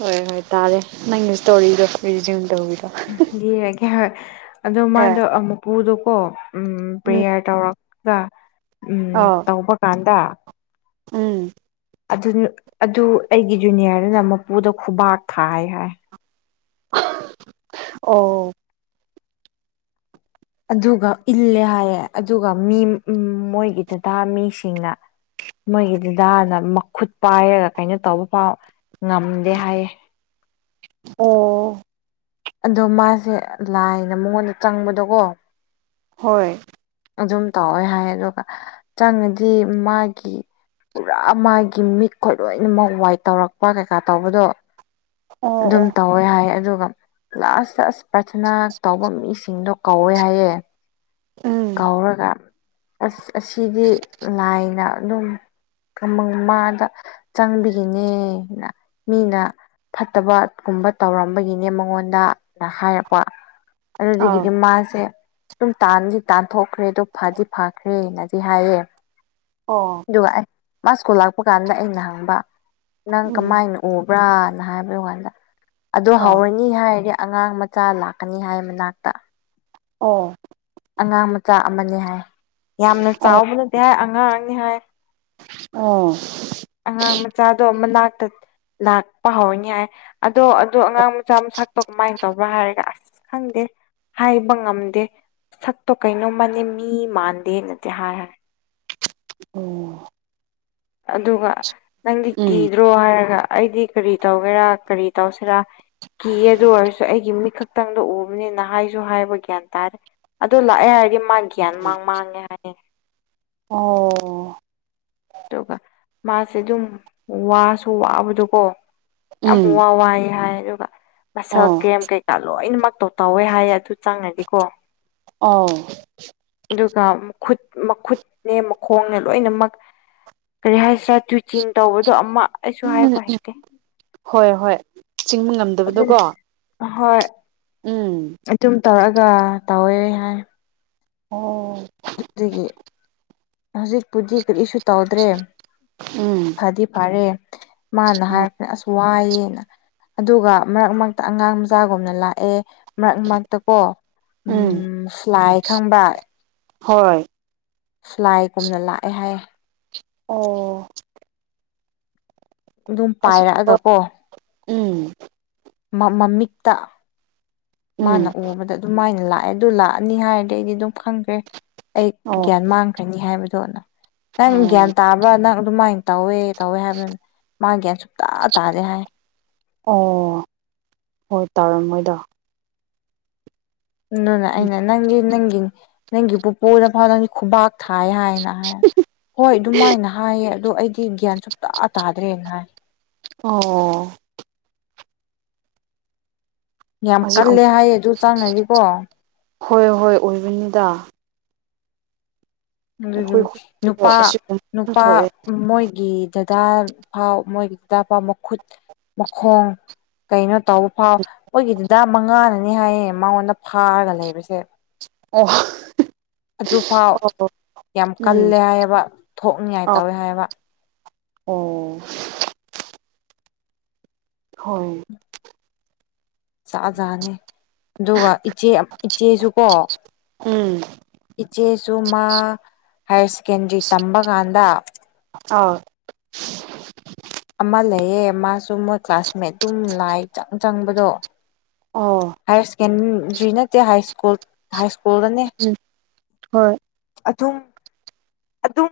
ꯍꯣꯏ ꯍꯣꯏ ꯇꯥꯔꯦ ꯅꯪꯒꯤ ꯏꯁꯇꯣꯔꯤꯗꯣ ꯔꯤꯖꯨꯝ ꯇꯧꯕꯤꯔꯣ ꯎ ꯌꯦꯔꯒꯦ ꯍꯣꯏ ꯑꯗꯣ ꯍꯣꯏ ꯃꯥꯗꯣ ꯃꯨꯄꯨꯗꯣꯀꯣ ꯎꯝ ꯄ꯭ꯔꯦꯌꯔ ꯇꯧꯔꯒ ꯑꯥ ꯇꯧꯕ ꯀꯥꯟꯗ ꯎꯝ ꯑꯗꯨ ꯑꯗꯨ ꯑꯩꯒꯤ ꯖꯨꯅꯤꯌꯔꯗꯨꯅ ꯃꯄꯨꯗ ꯈꯨꯕꯥꯛ ꯊꯥꯏ ꯍꯥꯏ ꯑꯣ ꯑꯗꯨꯒ ꯏꯜꯂꯦ ꯍꯥꯏꯌꯦꯦ ꯑꯗꯨꯒ ꯃꯤ ꯃꯣꯏꯒꯤ ꯗꯗꯥ ꯃꯤꯁꯤꯡꯅ ꯃꯣꯏꯒꯤ ꯗꯨꯗꯥꯅ ꯃꯈꯨꯠ ꯄꯥꯏꯔꯒ ꯀꯩꯅꯣ ꯇꯧꯕ ꯐꯥꯎ ꯉꯝꯗꯦ ꯍꯥꯏꯌꯦ ꯑꯣ ꯑꯗꯣ ꯃꯥꯁꯦ ꯂꯥꯏꯅ ꯃꯉꯣꯟꯗ ꯆꯪꯕꯗꯣꯀꯣ ꯍꯣꯏ ꯑꯗꯨꯝ ꯇꯧꯋꯦ ꯍꯥꯏ ꯑꯗꯨꯒ ꯆꯪꯉꯗꯤ ꯃꯥꯒꯤ ꯄꯨꯔꯥ ꯃꯥꯒꯤ ꯃꯤꯠꯈꯣ ꯂꯣꯏꯅꯃꯛ ꯋꯥꯏꯠ ꯇꯧꯔꯛꯄ ꯀꯩꯀꯥ ꯇꯧꯕꯗꯣ ꯑꯣ ꯑꯗꯨꯝ ꯑꯣ ꯇꯧꯋꯦ ꯍꯥꯏ ꯑꯗꯨꯒ ꯂꯥꯁꯇ ꯑꯁ ꯄ꯭ꯔꯔꯊꯅꯥ ꯇꯧꯕ ꯃꯤꯁꯤꯡꯗꯣ ꯀꯧꯋꯦ ꯍꯥꯏꯌꯦ ꯎꯝ ꯀꯥꯎꯔꯒ ꯑꯁ ꯑꯁꯤꯗꯤ ꯂꯥꯏꯅ ꯑꯗꯨꯝ ꯑꯃꯃꯪ ꯃꯥꯗ ꯆꯪꯕꯤꯅꯦꯅ ꯃꯤꯅ ꯐꯠꯇꯕꯒꯨꯝꯕ ꯇꯧꯔꯝꯕꯒꯤꯅꯦ ꯃꯉꯣꯟꯗꯅ ꯍꯥꯏꯔꯛꯄ ꯑꯥ ꯑꯗꯨꯗꯒꯤꯗꯤ ꯃꯥꯁꯦ ꯑꯗꯨꯝ ꯇꯥꯟꯗꯤ ꯇꯥꯟꯊꯣꯛꯈ꯭ꯔꯦꯗ ꯐꯗꯤ ꯐꯈ꯭ꯔꯦꯅꯗꯤ ꯍꯥꯏꯌꯦ ꯑꯣ ꯑꯗꯨꯒ ꯑꯩ ꯃꯥ ꯁꯀꯨꯜ ꯂꯥꯛꯄ ꯀꯥꯟꯗ ꯑꯩꯅ ꯍꯪꯕ ꯅꯪ ꯎꯝ ꯀꯃꯥꯏꯅꯣ ꯎꯕ꯭ꯔꯅ ꯍꯥꯏꯕꯒꯤ ꯋꯥ ꯀꯥꯟꯗ ꯑꯗꯨ ꯍꯧ ꯑꯥ ꯃꯤ ꯍꯥꯏꯔꯗꯤ ꯑꯉꯥꯡ ꯃꯆꯥ ꯂꯥꯛꯀꯅꯤ ꯍꯥꯏ ꯃꯅꯥꯛꯇ ꯑꯣ ꯑꯉꯥꯡ ꯃꯆꯥ ꯑꯃ ꯍꯥꯏ ꯌꯥꯝꯅ ꯑꯣ ꯆꯥꯎꯕ ꯅꯠꯇꯦ ꯍꯥꯏ ꯑꯉꯥꯡꯅꯤ ꯍꯥꯏ ꯑꯣ ꯑꯉꯥꯡ ꯃꯆꯥꯗꯣ ꯑꯃ ꯂꯥꯛꯇ ꯂꯥꯛꯄ ꯍꯧꯅꯤ ꯍꯥꯏ ꯑꯗꯣ ꯑꯗꯣ ꯑꯉꯥꯡ ꯃꯆꯥ ꯑꯃ ꯀꯃꯥꯏꯅ ꯇꯧꯕ꯭ꯔꯥ ꯍꯥꯏꯔꯒ ꯑꯁ ꯈꯪꯗꯦ ꯍꯥꯏꯕ ꯉꯝꯗꯦ ꯁꯛꯇꯣ ꯀꯩꯅꯣꯝ ꯃꯥꯥꯟꯜꯂꯤ ꯃꯤ ꯃꯥꯟꯗꯦꯅꯗꯤ ꯍꯥꯏꯔꯦ ꯎꯝ ꯑꯗꯨꯒ ꯅꯪꯗꯤ ꯎꯝ ꯀꯤꯗ꯭ꯔꯣ ꯍꯥꯏꯔꯒ ꯑꯩꯗꯤ ꯀꯔꯤ ꯇꯧꯒꯦꯔꯥ ꯀꯔꯤ ꯇꯧꯁꯤꯔꯥ ꯀꯤ ꯑꯗꯨ ꯑꯣꯏꯔꯁꯨ ꯑꯩꯒꯤ ꯃꯤꯠꯈꯛꯇꯪꯗ ꯎꯕꯅꯤꯅꯍ ꯍꯥꯏꯁꯨ ꯍꯥꯏꯕ ꯒ꯭ꯌꯥꯟ ꯇꯥꯔꯦ ꯑꯗꯨ ꯂꯥꯛꯑꯦ ꯍꯥꯏꯔꯗꯤ ꯃꯥ ꯒ꯭ꯌꯥꯟ ꯃꯥꯡ ꯃꯥꯡꯉꯦ ꯍꯥꯏ ꯑꯣ ꯑꯗꯨꯒ ꯃꯥꯁꯦ ꯑꯗꯨꯝ ꯋꯥꯁꯨ ꯋꯥꯕꯗꯣꯀꯣ ꯌꯥꯝ ꯎꯝ ꯋꯥ ꯋꯥꯏ ꯍꯥꯏ ꯑꯗꯨꯒ ꯃꯁꯛ ꯑꯣ ꯀꯦꯝ ꯀꯩ ꯂꯣꯏꯅꯃꯛꯇꯧ ꯇꯧꯋꯦ ꯍꯥꯏꯌꯦ ꯑꯗꯨ ꯆꯪꯅꯗꯤꯀꯣ ꯑꯥꯎ ꯑꯗꯨꯒ ꯃꯈꯨꯠ ꯃꯈꯨꯠꯅꯦ ꯃꯈꯣꯡꯅꯦ ꯂꯣꯏꯅꯃꯛ ꯀꯔꯤ ꯍꯥꯏꯁꯤꯔꯥ ꯇ꯭ꯋꯤꯆꯤꯡ ꯇꯧꯕꯗꯣ ꯑꯃ ꯑꯩꯁꯨ ꯎꯝ ꯍꯥꯏꯕ ꯍꯩꯇꯦ ꯍꯣꯏ ꯍꯣꯏ ꯆꯤꯡꯕ ꯑꯗꯨꯝ ꯉꯝꯗꯕꯗꯣꯀꯣ ꯍꯣꯏ ꯎꯝ ꯑꯗꯨꯝ ꯇꯧꯔ ꯑꯒ ꯇꯧꯋꯦ ꯍꯥꯏ ꯑꯣ ꯑꯗꯨꯗꯒꯤ ꯍꯧꯖꯤꯛꯄꯨꯗꯤ ꯀꯔꯤꯁꯨ ꯇꯧꯗ꯭ꯔꯦ ꯎꯝ ꯐꯗꯤ ꯐꯔꯦ ꯃꯥꯅ ꯍꯥꯏꯔꯛꯄꯗ ꯑꯁ ꯋꯥꯏꯑꯦꯅ ꯑꯗꯨꯒ ꯃꯔꯛ ꯃꯔꯛꯇ ꯑꯉꯥꯡ ꯃꯆꯥꯒꯨꯝꯅ ꯂꯥꯛꯑꯦ ꯃꯔꯛ ꯃꯔꯛꯇ ꯀꯣ ꯎꯝ ꯂꯥꯏ ꯈꯪꯕ ꯍꯣꯏ ꯂꯥꯏꯒꯨꯝꯅ ꯂꯥꯛꯑꯦ ꯍꯥꯏꯌꯦ ꯑꯣ ꯑꯗꯨꯝ ꯑꯁꯤꯒꯨꯝꯕ ꯄꯥꯏꯔꯛꯑꯒꯀꯣ ꯎꯝ ꯃꯃꯤꯛꯇ ꯃꯥꯅ ꯎꯝ ꯎꯕꯗ ꯑꯗꯨꯝ ꯃꯥꯏꯅ ꯂꯥꯛꯑꯦ ꯑꯗꯨ ꯂꯥꯛꯑꯅꯤ ꯍꯥꯏꯔꯗꯤ ꯑꯩꯗꯤ ꯑꯗꯨꯝ ꯈꯪꯈ꯭ꯔꯦ ꯑꯩ ꯑꯣ ꯒ꯭ꯌꯥꯟ ꯃꯥꯡꯈ꯭ꯔꯅꯤ ꯍꯥꯏꯕꯗꯣ ꯅꯪ ꯒ꯭ꯌꯥꯟ ꯑꯣ ꯇꯥꯕ꯭ꯔꯥ ꯅꯪ ꯑꯗꯨꯃꯥꯏꯅ ꯇꯧꯋꯦ ꯇꯧꯋꯦ ꯍꯥꯏꯕꯗꯨꯅ ꯃꯥ ꯒ꯭ꯌꯥꯟ ꯁꯨꯡꯇꯥ ꯇꯥꯥꯗꯦ ꯍꯥꯏ ꯑꯣ ꯍꯣꯏ ꯇꯥꯔꯝ ꯃꯣꯏꯗ ꯑꯗꯨꯅꯦ ꯑꯩꯅ ꯅꯪꯒꯤ ꯅꯪꯒꯤ ꯅꯪꯒꯤ ꯄꯨꯄꯨꯗ ꯐꯥꯎ ꯅꯪꯒꯤ ꯈꯨꯕꯥꯛ ꯊꯥꯏ ꯍꯥꯏꯅ ꯍꯥꯏ ꯍꯣꯏ ꯑꯗꯨꯃꯥꯏꯅ ꯍꯥꯏꯌꯦ ꯑꯗꯣ ꯑꯩꯗꯤ ꯒ꯭ꯌꯥꯟ ꯁꯨꯡꯇꯥ ꯇꯥꯗ꯭ꯔꯦ ꯍꯥꯏ ꯑꯣ ꯌꯥꯝ ꯑꯁꯤꯒꯨꯝ ꯀꯜꯂꯦ ꯍꯥꯏꯌꯦ ꯑꯗꯨ ꯆꯪꯡꯉꯥꯗꯤꯀꯣ ꯍꯣꯏ ꯍꯣꯏ ꯑꯣꯏꯕꯅꯤꯗ ꯑꯩꯈꯣꯏ ꯑꯗꯨꯗꯨꯝ ꯈꯨꯗꯣ ꯅꯨꯄꯥ ꯑꯁꯤꯒꯨꯝꯕ ꯌꯥꯝ ꯅꯨꯄꯥ ꯊꯣꯛꯑꯦ ꯃꯣꯏꯒꯤ ꯗꯗꯥ ꯄꯥꯎ ꯃꯣꯏꯒꯤ ꯗꯗꯥ ꯄꯥꯎ ꯃꯈꯨꯠ ꯃꯈꯣꯡ ꯀꯩꯅꯣ ꯇꯧꯕ ꯐꯥꯎ ꯃꯈꯣꯏꯒꯤ ꯗꯥꯗ ꯃꯥꯡꯉꯥꯅꯅꯤ ꯍꯥꯏꯌꯦ ꯃꯉꯣꯟꯗ ꯐꯥꯔꯒ ꯂꯩꯕꯁꯦ ꯑꯣ ꯑꯗꯨꯐꯥꯎ ꯑꯣ ꯌꯥꯝ ꯎꯝ ꯀꯜꯂꯦ ꯍꯥꯏꯌꯦꯕ ꯊꯣꯛꯅꯤꯉꯥꯏ ꯑ ꯇꯧꯋꯦ ꯍꯥꯏꯑꯕ ꯑꯣ ꯍꯣꯏ ꯖꯥꯠ ꯖꯠꯅꯤ ꯑꯗꯨꯒ ꯏꯆꯦ ꯏꯆꯦꯁꯨ ꯀꯣ ꯎꯝ ꯏꯆꯦꯁꯨ ꯃꯥ ꯍꯥꯏꯔ ꯁꯦꯀꯦꯟꯗ꯭ꯔꯤ ꯇꯝꯕ ꯀꯥꯟꯗ ꯑꯥꯎ ꯑꯃ ꯂꯩꯌꯦ ꯃꯥꯁꯨ ꯃꯣꯏ ꯀ꯭ꯂꯥꯁꯃꯦꯠ ꯑꯗꯨꯝ ꯂꯥꯏ ꯆꯪ ꯆꯪꯕꯗꯣ ꯑꯣ ꯍꯥꯌꯔ ꯁꯦꯀꯦꯟꯗ꯭ꯔꯤ ꯅꯠꯇꯦ ꯍꯥꯏ ꯁ꯭ꯀꯨꯜ ꯍꯥꯏ ꯁ꯭ꯀꯨꯜꯗꯅꯦ ꯎꯝ ꯍꯣꯏ ꯑꯗꯨꯝ ꯑꯗꯨꯝ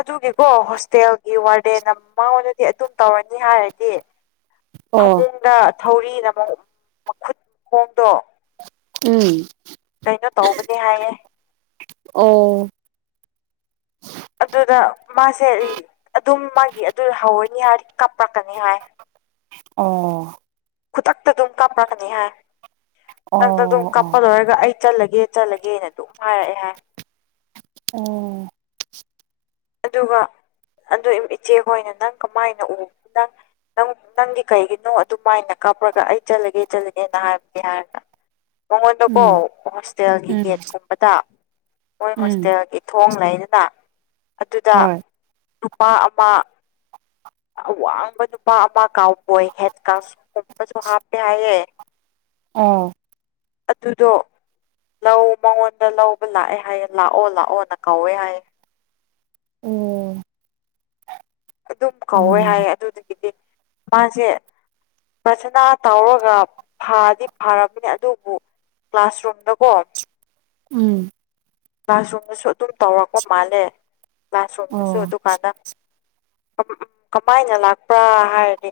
ꯑꯗꯨꯒꯤꯀꯣ ꯍꯣꯁꯇꯦꯜꯒꯤ ꯋꯥꯔꯗꯦꯟ ꯑꯃ ꯃꯉꯣꯟꯗꯗꯤ ꯑꯗꯨꯝ ꯇꯧꯔꯅꯤ ꯍꯥꯏꯔꯗꯤ ꯑꯣ ꯐꯃꯨꯡꯗ ꯊꯧꯔꯤꯅ ꯑꯃꯨꯛ ꯃꯈꯨꯠ ꯃꯈꯣꯡꯗꯣ ꯎꯝ ꯀꯩꯅꯣ ꯇꯧꯕꯅꯤ ꯍꯥꯏꯌꯦ ꯑꯣ ꯑꯗꯨꯗ ꯃꯥꯁꯦ ꯑꯩ ꯑꯗꯨꯝ ꯃꯥꯒꯤ ꯑꯗꯨ ꯍꯧꯔꯅꯤ ꯍꯥꯏ ꯀꯥꯞꯄꯛꯀꯅꯤ ꯍꯥꯏ ꯑꯣ ꯈꯨꯗꯛꯛꯇ ꯇꯨꯝ ꯀꯞꯀꯅꯤ ꯍꯥꯏ ꯑꯣ ꯍꯛꯇ ꯑꯗꯨꯝ ꯀꯞꯄ ꯑꯣ ꯂꯣꯏꯔꯒ ꯑꯩ ꯆꯠꯂꯒꯦ ꯆꯠꯂꯒꯦꯅ ꯑꯗꯨꯝ ꯍꯥꯏꯔꯛꯑꯦ ꯍꯥꯏ ꯑꯣ ꯑꯗꯨꯒ ꯑꯗꯨ ꯏꯆꯦ ꯍꯣꯏꯅ ꯅꯪ ꯀꯃꯥꯏꯅ ꯎ ꯅꯪ ꯅꯪ ꯅꯪꯒꯤ ꯀꯩꯒꯤꯅꯣ ꯑꯗꯨꯃꯥꯏꯅ ꯀꯥꯞꯄꯒ ꯑꯩ ꯆꯠꯂꯒꯦ ꯆꯠꯂꯒꯦꯅ ꯍꯥꯏꯕꯒꯦ ꯍꯥꯏꯔꯒ ꯃꯉꯣꯟꯗꯀꯣ ꯎꯝ ꯍꯣꯁꯇꯦꯜꯒꯤ ꯎꯝ ꯒꯦꯠꯀꯨꯝꯕꯗ ꯃꯣꯏ ꯎꯝ ꯍꯣꯁꯇꯦꯜꯒꯤ ꯊꯣꯡ ꯂꯩꯗꯅ ꯑꯗꯨꯗ ꯍꯣꯏ ꯅꯨꯄꯥ ꯑꯃ ꯑꯋꯥꯡꯕ ꯅꯨꯄꯥ ꯑꯃ ꯀꯥꯎꯕꯣꯏ ꯍꯦꯠ ꯀꯒꯨꯝꯕꯁꯨ ꯍꯥꯞꯄꯦ ꯍꯥꯏꯌꯦꯦ ꯑꯣ ꯑꯗꯨꯗꯣ ꯂꯧ ꯃꯉꯣꯟꯗ ꯂꯧꯕ ꯂꯥꯛꯑꯦ ꯍꯥꯏꯌꯦ ꯂꯥꯛꯑꯣ ꯂꯥꯛꯑꯣꯅ ꯀꯧꯋꯦ ꯍꯥꯏꯌꯦꯦ ꯑꯣ ꯎꯝ ꯑꯗꯨꯝ ꯀꯧꯋꯦ ꯍꯥꯏ ꯑꯗꯨꯗꯒꯤꯗꯤ ꯃꯥꯁꯦ ꯄꯁꯅꯥ ꯇꯧꯔꯒ ꯐꯗꯤ ꯐꯔꯝꯝꯕꯅꯤ ꯑꯗꯨꯕꯨ ꯀ꯭ꯂꯥꯁꯔꯨꯝꯗꯀꯣ ꯎꯝ ꯀ꯭ꯂꯥꯁꯔꯨꯝꯗꯁꯨ ꯑꯗꯨꯝ ꯇꯧꯔꯛꯄ ꯃꯥꯜꯂꯦ ꯀ꯭ꯂꯥꯁꯔꯨꯝꯗꯁꯨ ꯑꯣ ꯑꯗꯨꯀꯥꯟꯗ ꯎ ꯀꯃꯥꯏꯅ ꯂꯥꯛꯄ꯭ꯔꯥ ꯍꯥꯏꯔꯗꯤ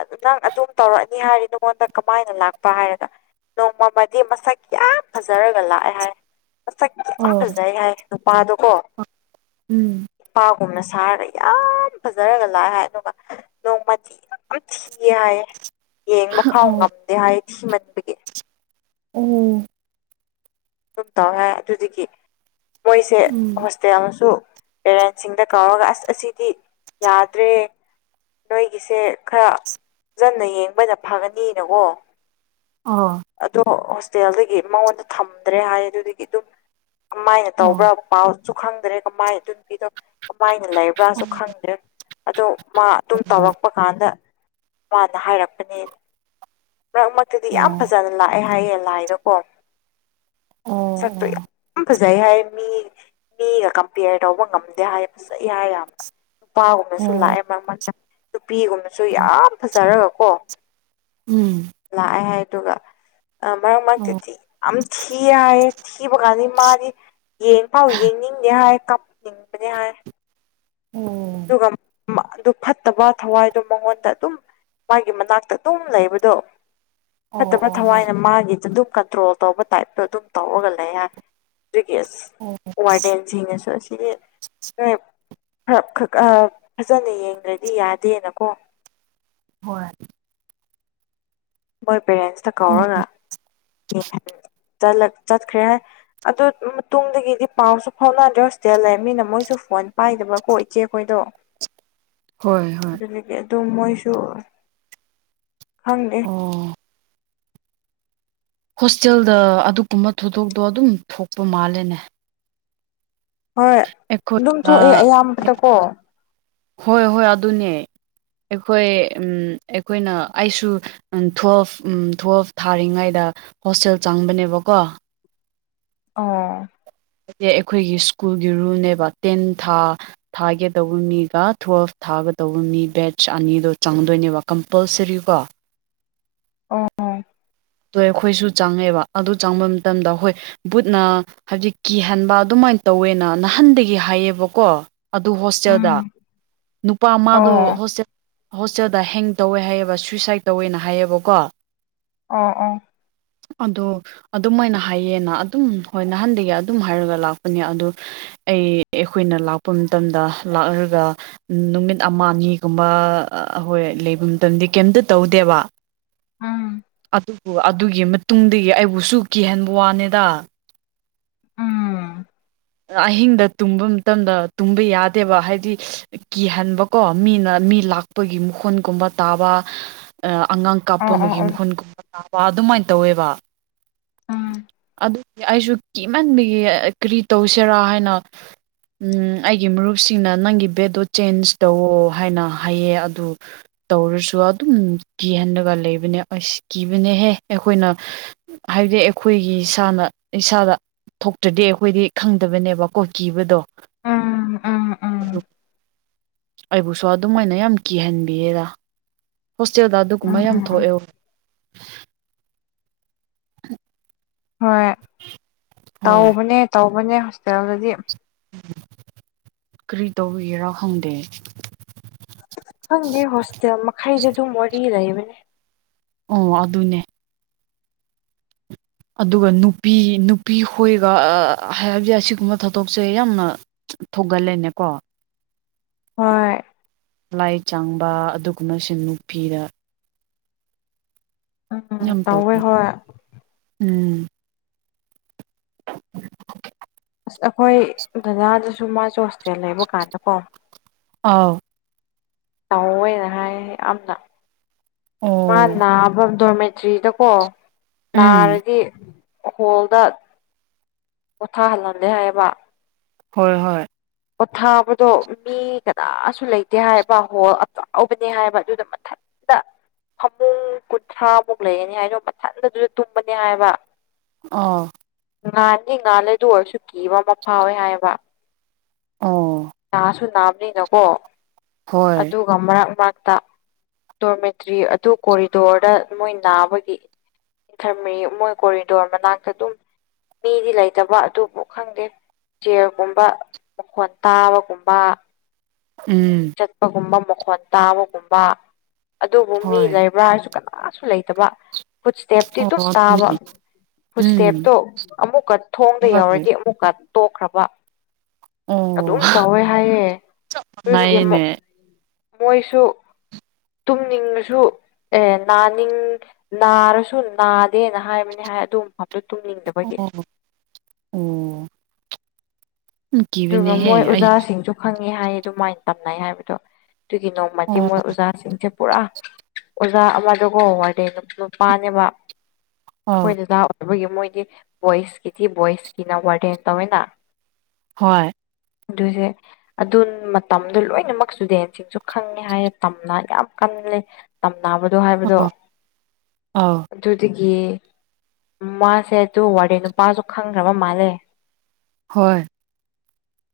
ꯑꯗꯨ ꯅꯪ ꯑꯗꯨꯝ ꯇꯧꯔꯛꯑꯅꯤ ꯍꯥꯏꯔꯤ ꯅꯉꯣꯟꯗ ꯀꯃꯥꯏꯅ ꯂꯥꯛꯄ ꯍꯥꯏꯔꯒ ꯅꯣꯡꯃꯃꯗꯤ ꯃꯁꯛ ꯌꯥꯝ ꯌꯥꯝ ꯐꯖꯔꯒ ꯂꯥꯛꯑꯦ ꯍꯥꯏ ꯃꯁꯛ ꯀꯌꯥꯝ ꯑꯣ ꯐꯖꯥꯏ ꯍꯥꯏ ꯅꯨꯄꯥꯗꯣ ꯀꯣ ꯎꯝ ꯏꯄꯥꯒꯨꯝꯅ ꯁꯥꯔꯒ ꯌꯥꯝ ꯐꯖꯔꯒ ꯂꯥꯛꯑꯦ ꯍꯥꯏ ꯑꯗꯨꯒ ꯅꯣꯡꯃꯗꯤ ꯌꯥꯝ ꯊꯤꯌꯦ ꯍꯥꯏꯌꯦ ꯌꯦꯡꯕ ꯐꯥꯎ ꯑꯣ ꯉꯝꯗꯦ ꯍꯥꯏ ꯊꯤꯃꯟꯕꯒꯤ ꯑꯣꯝ ꯑꯗꯨꯝ ꯇꯧꯍꯦ ꯑꯗꯨꯗꯒꯤ ꯃꯣꯏꯁꯦ ꯎꯝ ꯍꯣꯁꯇꯦꯜꯁꯨ ꯄꯦꯔꯦꯟꯁꯤꯡꯗ ꯀꯧꯔꯒ ꯑꯁ ꯑꯁꯤꯗꯤ ꯌꯥꯗ꯭ꯔꯦ ꯅꯣꯏꯒꯤꯁꯦ ꯈꯔ ꯐꯖꯟꯅ ꯌꯦꯡꯕꯅ ꯐꯒꯅꯤꯅꯀꯣ ꯑꯣ ꯑꯣ ꯑꯗꯣ ꯍꯣꯁꯇꯦꯜꯗꯒꯤ ꯃꯉꯣꯟꯗ ꯊꯝꯗ꯭ꯔꯦ ꯍꯥꯏ ꯑꯗꯨꯗꯒꯤ ꯑꯗꯨꯝ ꯀꯃꯥꯏꯅ ꯇꯧꯕ꯭ꯔꯥ ꯑꯣ ꯄꯥꯎꯁꯨ ꯈꯪꯗ꯭ꯔꯦ ꯀꯃꯥꯏꯅ ꯑꯗꯨꯅ ꯄꯤꯗ ꯀꯃꯥꯏꯅ ꯂꯩꯕ꯭ꯔꯥꯁꯨ ꯈꯪꯗꯦ ꯑꯗꯣ ꯃꯥ ꯑꯗꯨꯝ ꯇꯧꯔꯛꯄ ꯀꯥꯟꯗ ꯃꯥꯅ ꯍꯥꯏꯔꯛꯄꯅꯦ ꯃꯔꯛ ꯃꯔꯛꯇꯗꯤ ꯌꯥꯝ ꯑꯣ ꯐꯖꯅ ꯂꯥꯛꯑꯦ ꯍꯥꯏꯌꯦ ꯂꯥꯏꯗꯀꯣ ꯑꯣ ꯆꯛꯇꯣ ꯑꯣ ꯌꯥꯝ ꯐꯖꯩ ꯍꯥꯏ ꯃꯤ ꯃꯤꯒ ꯀꯝꯄꯦꯌꯔ ꯇꯧꯕ ꯉꯝꯗꯦ ꯍꯥꯏꯕꯁ ꯌꯥꯏ ꯌꯥꯝꯕ ꯅꯨꯄꯥꯒꯨꯝꯕꯁꯨ ꯑꯣ ꯂꯥꯛꯑꯦ ꯃꯔꯛ ꯅꯨꯄꯤꯒꯨꯝꯕꯁꯨ ꯌꯥꯝ ꯐꯖꯔꯒꯀꯣ ꯎꯝ ꯂꯥꯛꯑꯦ ꯍꯥꯏ ꯑꯗꯨꯒ ꯃꯔꯛ ꯑꯣ ꯃꯔꯛꯇꯗꯤ ꯌꯥꯝ ꯊꯤ ꯍꯥꯏꯌꯦ ꯊꯤꯕ ꯀꯥꯟꯗ ꯃꯥꯗꯤ ꯌꯦꯡ ꯄꯥꯎ ꯌꯦꯡꯅꯤꯡꯗꯦ ꯍꯥꯏ ꯀꯥꯞꯅꯤꯡꯕꯅꯦ ꯍꯥꯏ ꯑꯣꯝ ꯑꯗꯨꯒ ꯑꯗꯨ ꯐꯠꯇꯕ ꯊꯋꯥꯏꯗꯣ ꯃꯉꯣꯟꯗ ꯑꯗꯨꯝ ꯃꯥꯒꯤ ꯃꯅꯥꯛꯇ ꯑꯗꯨꯝ ꯂꯩꯕꯗꯣ ꯑꯣ ꯐꯠꯇꯕ ꯑꯣ ꯊꯋꯥꯏꯅ ꯃꯥꯒꯤꯗ ꯑꯗꯨꯝ ꯀꯟꯇ꯭ꯔꯣꯜ ꯑ ꯇꯧꯕ ꯇꯥꯏꯞꯇꯣ ꯑꯗꯨꯝ ꯇꯧꯔꯒ ꯂꯩ ꯍꯥꯏꯔꯦ ꯑꯗꯨꯒꯤ ꯑꯁ ꯑꯣ ꯍꯣꯏ ꯑꯣ ꯋꯥꯔꯗꯦꯟꯁꯤꯡꯅꯁꯨ ꯑꯁꯤꯒꯤꯣꯏ ꯈꯔꯈꯛ ꯐꯖꯅ ꯌꯦꯡꯗ꯭ꯔꯗꯤ ꯌꯥꯗꯦꯅꯀꯣ ꯍꯣꯏ ꯃꯣꯏ ꯄꯦꯔꯦꯟꯁꯇ ꯎꯝ ꯀꯧꯔꯒ ꯆꯠꯈ꯭ꯔꯦ ꯍꯥꯏ ꯑꯗꯨ ꯃꯇꯨꯡꯗꯒꯤꯗꯤ ꯄꯥꯎꯁꯨ ꯐꯥꯎꯅꯗ꯭ꯔꯦꯖꯤꯇꯦꯜ ꯂꯩ ꯃꯤꯅ ꯃꯣꯏꯁꯨ ꯐꯣꯟ ꯄꯥꯏꯗꯕ ꯀꯣꯏ ꯏꯆꯦꯈꯣꯏꯗꯣ ꯍꯣꯏ ꯍꯣꯏ ꯑꯗꯨꯗꯒꯤ ꯑꯗꯨꯝ ꯃꯣꯏꯁꯨ ꯈꯪꯗꯦ ꯑꯣ ꯍꯣꯁꯇꯦꯜꯗ ꯑꯗꯨꯒꯨꯝꯕ ꯊꯧꯗꯣꯛꯇꯣ ꯑꯗꯨꯝ ꯊꯣꯛꯄ ꯃꯥꯜꯂꯦꯅꯦ ꯍꯣꯏ ꯑꯩꯈꯣꯏ ꯑꯗꯨꯝ ꯊꯣꯛꯑꯦ ꯑ, ꯑꯌꯥꯝꯕꯗꯀꯣ ꯍꯣꯏ ꯍꯣꯏ ꯑꯗꯨꯅꯦ ꯑꯩꯈꯣꯏ ꯎ ꯑꯩꯈꯣꯏꯅ ꯑꯩꯁꯨ ꯎꯝ ꯇ꯭ꯋꯦꯜꯐ ꯎꯝ ꯇꯨꯋꯦꯜꯐ ꯊꯥꯔꯤꯉꯩꯗ ꯍꯣꯁꯇꯦꯜ ꯆꯪꯕꯅꯦꯕꯀꯣ ꯑꯥ ꯑ ꯑꯩꯈꯣꯏꯒꯤ ꯁ꯭ꯀꯨꯜꯒꯤ ꯔꯨꯜꯅꯦꯕ ꯇꯦꯟ ꯊꯥ ꯊꯥꯒꯗꯧꯕ ꯃꯤꯒ ꯇꯨꯋꯦꯜꯐ ꯊꯥꯒꯗꯧꯕ ꯃꯤ ꯕꯦꯠꯆ ꯑꯅꯤꯗꯣ ꯆꯪꯗꯣꯏꯅꯦꯕ ꯀꯝꯄꯜꯁꯔꯤ ꯀꯣ ꯑꯣ ꯑꯗꯣ ꯑꯩꯈꯣꯏꯁꯨ ꯆꯪꯉꯦꯕ ꯑꯗꯨ ꯆꯪꯕ ꯃꯇꯝꯗ ꯍꯣꯏ ꯕꯨꯠꯅ ꯍꯥꯏꯕꯗꯤ ꯀꯤꯍꯟꯕ ꯑꯗꯨꯃꯥꯏꯅ ꯇꯧꯋꯦꯅ ꯅꯍꯥꯟꯗꯒꯤ ꯍꯥꯏꯌꯦꯕꯀꯣ ꯑꯗꯨ ꯍꯣꯁꯇꯦꯜꯗ ꯎꯝ ꯅꯨꯄꯥ ꯑꯣ ꯃꯥꯗꯣ ꯍꯣꯁꯇꯦꯜ ꯍꯣꯁꯇꯦꯜꯗ ꯍꯦꯡ ꯇꯧꯋꯦ ꯍꯥꯏꯌꯦꯕ ꯁꯨꯋꯏꯁꯥꯏꯠ ꯇꯧꯋꯦꯅ ꯍꯥꯏꯌꯦꯕꯀꯣ ꯑꯥ ꯑꯥ ꯑꯗꯣ ꯑꯗꯨꯝ ꯑꯣꯏꯅ ꯍꯥꯏꯌꯦꯅ ꯑꯗꯨꯝ ꯍꯣꯏ ꯅꯍꯥꯟꯗꯒꯤ ꯑꯗꯨꯝ ꯍꯥꯏꯔꯒ ꯂꯥꯛꯄꯅꯦ ꯑꯗꯨ ꯑꯩ ꯑꯩꯈꯣꯏꯅ ꯂꯥꯛꯄ ꯃꯇꯝꯗ ꯂꯥꯛꯑꯒ ꯅꯨꯃꯤꯠ ꯑꯃ ꯑꯅꯤꯒꯨꯝꯕ ꯑꯩꯈꯣꯏ ꯂꯩꯕ ꯃꯇꯝꯗꯤ ꯀꯩꯇ ꯇꯧꯗꯦꯕ ꯎꯝ ꯑꯗꯨꯕꯨ ꯑꯗꯨꯒꯤ ꯃꯇꯨꯡꯗꯒꯤ ꯑꯩꯕꯨꯁꯨ ꯀꯤꯍꯟꯕ ꯋꯥꯅꯤꯗ ꯎꯝ ꯑꯍꯤꯡꯗ ꯇꯨꯝꯕ ꯃꯇꯝꯗ ꯇꯨꯝꯕ ꯌꯥꯗꯦꯕ ꯍꯥꯏꯗꯤ ꯀꯤꯍꯟꯕꯀꯣ ꯃꯤꯅ ꯃꯤ ꯂꯥꯛꯄꯒꯤ ꯃꯈꯨꯣꯟꯒꯨꯝꯕ ꯇꯥꯕ ꯑꯉꯥꯡ ꯀꯥꯞꯄ ꯑꯣ ꯑꯣ ꯑꯃꯒꯤꯒꯤ ꯑꯣ ꯃꯈꯨꯟꯒꯨꯝꯕ ꯀꯥꯕ ꯑꯗꯨꯃꯥꯏꯅ ꯇꯧꯋꯦꯕ ꯎꯝ ꯑꯗꯨ ꯑꯩꯁꯨ ꯀꯤꯃꯟ ꯀꯔꯤ ꯇꯧꯁꯤꯔꯥ ꯍꯥꯏꯅ ꯎꯝ ꯑꯩꯒꯤ ꯃꯔꯨꯞꯁꯤꯡꯅ ꯅꯪꯒꯤ ꯕꯦꯗꯣ ꯆꯦꯟꯖ ꯇꯧꯋ ꯍꯥꯏꯅ ꯍꯥꯏꯌꯦ ꯑꯗꯨ ꯇꯧꯔꯁꯨ ꯑꯗꯨꯝ ꯀꯤꯍꯟꯂꯒ ꯂꯩꯕꯅꯦ ꯑꯁ ꯀꯤꯕꯅꯦꯍꯦ ꯑꯩꯈꯣꯏꯅ ꯍꯥꯏꯗꯤ ꯑꯩꯈꯣꯏꯒꯤ ꯏꯁꯥꯅ ꯏꯁꯥꯗ ꯊꯣꯛꯇ꯭ꯔꯗꯤ ꯑꯩꯈꯣꯏꯗꯤ ꯈꯪꯗꯕꯅꯦꯕ ꯀꯣ ꯀꯤꯕꯗꯣ ꯑꯥ ꯎꯝ ꯎꯝ ꯑꯩꯕꯨꯁꯨ ꯑꯗꯨꯝꯥꯏꯅ ꯌꯥꯝ ꯀꯤꯍꯟꯕꯤꯌꯦꯗ ꯍꯣꯁꯇꯦꯜꯗ ꯎꯝ ꯑꯗꯨꯒꯨꯝꯕ ꯌꯥꯝ ꯎꯝ ꯊꯣꯛꯑꯦꯎ ꯍ ꯍꯣꯏ ꯇꯧꯕꯅꯦ ꯇꯧꯕꯅꯦ ꯍꯣꯁꯄꯤꯇꯦꯜꯗꯗꯤ ꯎ ꯀꯔꯤ ꯇꯧꯔꯤꯒꯦꯔꯣ ꯈꯪꯗꯦ ꯈꯪꯗꯦ ꯍꯣꯁꯇꯦꯜ ꯃꯈꯩꯗꯤ ꯑꯗꯨꯝ ꯃ ꯂꯩꯕꯅꯦ ꯑꯣ ꯑꯗꯨꯅꯦ ꯑꯗꯨꯒ ꯅꯨꯄꯤ ꯅꯨꯄꯤ ꯈꯣꯏꯒ ꯍꯥꯏꯕꯗꯤ ꯑꯁꯤꯒꯨꯝꯕ ꯊꯗꯣꯛꯁꯦ ꯌꯥꯝꯅ ꯊꯧꯒꯜꯂꯦꯅꯦ ꯀꯣ ꯍꯣꯏ ꯂꯥꯏ ꯆꯥꯡꯕ ꯑꯗꯨꯒꯨꯝꯕ ꯁꯤꯟ ꯅꯨꯄꯤꯗ ꯎꯝ ꯉꯝ ꯇꯧꯋꯦ ꯇꯧꯒ ꯍꯣꯏ ꯎꯝ ꯑꯁ ꯑꯩꯈꯣꯏ ꯖꯥꯗꯁꯨ ꯃꯥꯁꯨ ꯍꯣꯁꯇꯦꯜ ꯂꯩꯕ ꯀꯥꯟꯗ ꯀꯣ ꯑꯥꯎ ꯇꯧꯑꯣꯦꯅ ꯍꯥꯏ ꯌꯥꯝꯅ ꯃꯥ ꯑꯣ ꯅꯥꯕ ꯗꯣꯔꯃꯦꯇ꯭ꯔꯤꯗꯀꯣ ꯎꯝ ꯅꯥꯔꯗꯤ ꯍꯣꯜꯗ ꯄꯣꯊꯥꯍꯜꯂꯝꯂꯦ ꯍꯥꯏꯌꯦꯕ ꯍꯣꯏ ꯍꯣꯏ ꯄꯣꯊꯥꯕꯗꯣ ꯃꯤ ꯀꯅꯥꯁꯨ ꯂꯩꯇꯦ ꯍꯥꯏꯕ ꯍꯣꯜ ꯑꯇꯥꯎꯕꯅꯦ ꯍꯥꯏꯕ ꯑꯗꯨꯗ ꯃꯊꯠ [unintelligible] ꯐꯃꯨꯡ ꯀꯨꯟꯊ꯭ꯔꯥꯃꯨꯛ ꯂꯩꯔꯅꯤ ꯍꯥꯏꯗꯣ ꯃꯊꯟꯟꯅ ꯑꯗꯨꯗ ꯇꯨꯝꯕꯅꯦ ꯍꯥꯏꯕ ꯑ ꯉꯥꯅꯤ ꯉꯥꯂꯗ ꯑꯣꯏꯔꯁꯨ ꯀꯤꯕ ꯑꯃ ꯐꯥꯎꯋꯦ ꯍꯥꯏꯕ ꯑꯣ ꯥꯁꯨ ꯅꯥꯕꯅꯤꯅꯀꯣ ꯑꯗꯨ ꯍꯣꯏ ꯑꯗꯨꯒ ꯃꯔꯛ ꯃꯔꯛꯇ ꯇꯣꯔꯃꯦꯇꯔꯤ ꯑꯗꯨ ꯀꯣꯔꯤꯗꯣꯔꯗ ꯃꯣꯏ ꯅꯥꯕꯒꯤ ꯊꯔꯃꯔꯤ ꯃꯣꯏ ꯀꯣꯔꯤꯗꯣꯔ ꯃꯅꯥꯛꯇ ꯑꯗꯨꯝ ꯃꯤꯗꯤ ꯂꯩꯇꯕ ꯑꯗꯨꯕꯨ ꯈꯪꯗꯦ ꯆꯤꯌꯔꯒꯨꯝꯕ ꯃꯈꯣꯟꯜ ꯇꯥꯕꯒꯨꯝꯕ ꯎꯝ ꯆꯠꯄꯒꯨꯝꯕ ꯃꯈꯣꯟꯠ ꯇꯥꯕꯒꯨꯝꯕ ꯑꯗꯨꯕꯨ ꯃꯤ ꯍꯣꯏ ꯂꯩꯕ꯭ꯔꯥ ꯍꯥꯏꯁꯨ ꯀꯩꯅꯣ ꯑꯥꯁꯨ ꯂꯩꯇꯕ ꯐꯨꯠꯁꯇꯦꯞꯇꯤ ꯑꯣ ꯑꯗꯨꯝ ꯇꯥꯕ ꯑꯗꯨꯅꯦ ꯎꯝ ꯐꯨꯠꯁꯇꯦꯞꯇꯣ ꯑꯃꯨꯛꯀ ꯊꯣꯡꯗ ꯍꯣꯏ ꯌꯎꯔꯗꯤ ꯃꯀꯥ ꯇꯣꯛꯈ꯭ꯔꯕ ꯑꯣ ꯑꯗꯨꯝ ꯇꯧꯋꯦ ꯍꯥꯏꯌꯦꯦ ꯑꯗꯨ ꯅꯥꯏꯌꯦꯅꯦ ꯃꯣꯏꯁꯨ ꯇꯨꯝꯅꯤꯡꯉꯁꯨ ꯑꯦ ꯅꯥꯅꯤꯡ ꯅꯥꯔꯁꯨ ꯅꯥꯗꯦꯅ ꯍꯥꯏꯕꯅꯤ ꯍꯥꯏ ꯑꯗꯨꯝ ꯑꯇ ꯇꯨꯅꯤꯡꯗꯕꯒꯤ ꯑꯣ ꯑꯣ ꯌꯥꯝ ꯑꯗꯨꯒ ꯃꯣꯏ ꯀꯤꯕꯅꯦꯍꯦ ꯑꯩ ꯑꯣꯖꯥꯁꯤꯡꯁꯨ ꯈꯪꯉꯦ ꯍꯥꯏ ꯑꯗꯨꯃꯥꯏꯅ ꯇꯝꯅꯩ ꯍꯥꯏꯕꯗꯣ ꯑꯗꯨꯒꯤ ꯅꯣꯡꯃꯗꯤ ꯑꯣ ꯃꯣꯏ ꯑꯣꯖꯥꯁꯤꯡꯁꯦ ꯄꯨꯔꯥ ꯑꯣꯖꯥ ꯑꯃꯗꯨꯒ ꯍꯣꯡꯉꯗꯤ ꯅꯨꯄꯥꯅꯦꯕ ꯑꯣ ꯑꯩꯈꯣꯏꯅ ꯂꯥ ꯑꯣꯏꯕꯒꯤ ꯃꯣꯏꯗꯤ ꯚꯣꯏꯁꯀꯤꯗꯤ ꯚꯣꯏꯁꯀꯤꯅ ꯋꯥꯔꯗꯦꯟ ꯇꯧꯋꯦꯅ ꯍꯣꯏ ꯑꯗꯨꯁꯦ ꯑꯗꯨ ꯃꯇꯝꯗꯨꯣ ꯂꯣꯏꯅꯃꯛ ꯏꯁꯇꯨꯗꯦꯟꯁꯤꯡꯁꯨ ꯈꯪꯉꯦ ꯍꯥꯏꯌꯦ ꯇꯝꯅ ꯌꯥꯝ ꯀꯜꯂꯦ ꯇꯝꯅꯕꯗꯣ ꯍꯥꯏꯕꯗꯣ ꯑꯣ ꯑꯧ ꯑꯗꯨꯗꯒꯤ ꯃꯥꯁꯦ ꯑꯗꯨ ꯋꯥꯦ ꯅꯨꯄꯥꯁꯨ ꯈꯪꯈ꯭ꯔꯕ ꯃꯥꯜꯂꯦ ꯍꯣꯏ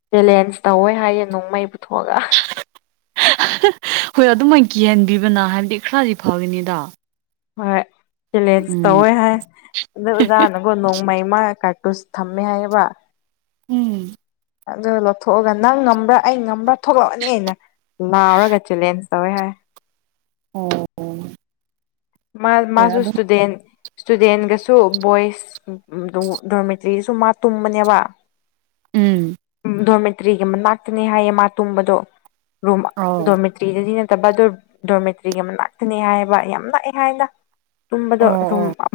ꯆꯦꯂꯦꯟꯖ ꯇꯧꯋꯦ ꯍꯥꯏꯌꯦ ꯅꯨꯡꯃꯩ ꯄꯨꯊꯣꯛꯑꯒ ꯍꯣꯏ ꯑꯗꯨꯃ ꯀꯤꯍꯟꯕꯤꯕꯅ ꯍꯥꯏꯕꯗꯤ ꯈꯔꯗꯤ ꯐꯒꯅꯤꯗꯣ ꯍꯣꯏ ꯆꯂꯦꯟꯖ ꯇꯧꯋꯦ ꯍꯥꯏ ꯑꯗ ꯑꯣꯖꯥꯅꯒꯣ ꯅꯣꯡꯃꯩꯃ ꯀꯥꯔꯇꯨꯁ ꯊꯝꯃꯦ ꯍꯥꯏꯌꯦꯕ ꯎꯝ ꯑꯗꯨ ꯂꯧꯊꯣꯛꯑꯒ ꯅꯪ ꯉꯝꯕ꯭ꯔꯥ ꯑꯩ ꯉꯝꯕ꯭ꯔꯥ ꯊꯣꯛꯂꯛꯑꯅꯤꯅ ꯂꯥꯎꯔꯒ ꯆꯦꯂꯦꯟꯖ ꯇꯧꯋꯦ ꯍꯥꯏ ꯑꯣ ꯃꯥ ꯍꯣꯏ ꯑꯗꯨꯝ ꯃꯥꯁꯨꯁꯇꯨꯗꯦꯟ ꯏꯁꯇꯨꯗꯦꯟꯒꯁꯨ ꯕꯣꯏꯁ ꯗꯣꯔꯃꯦꯇ꯭ꯔꯤꯗꯁꯨ ꯃꯥ ꯇꯨꯝꯕꯅꯦꯕ ꯎꯝ ꯗꯣꯔꯃꯦꯇ꯭ꯔꯤꯒꯤ ꯃꯅꯥꯛꯇꯅꯤ ꯍꯥꯏꯌꯦ ꯃꯥ ꯇꯨꯝꯕꯗꯣ ꯔꯨꯝ ꯑꯧ ꯗꯃꯦꯇꯔꯤ ꯇ꯭ꯔꯤꯗꯗꯤ ꯅꯠꯇꯕ ꯑ ꯗꯣꯔꯃꯦꯇ꯭ꯔꯤꯒꯤ ꯑꯃꯅꯥꯛꯇꯅꯦ ꯍꯥꯏꯕ ꯌꯥꯝ ꯂꯥꯛꯑꯦ ꯍꯥꯏꯅ ꯑꯣ ꯑꯣ [unintelligible]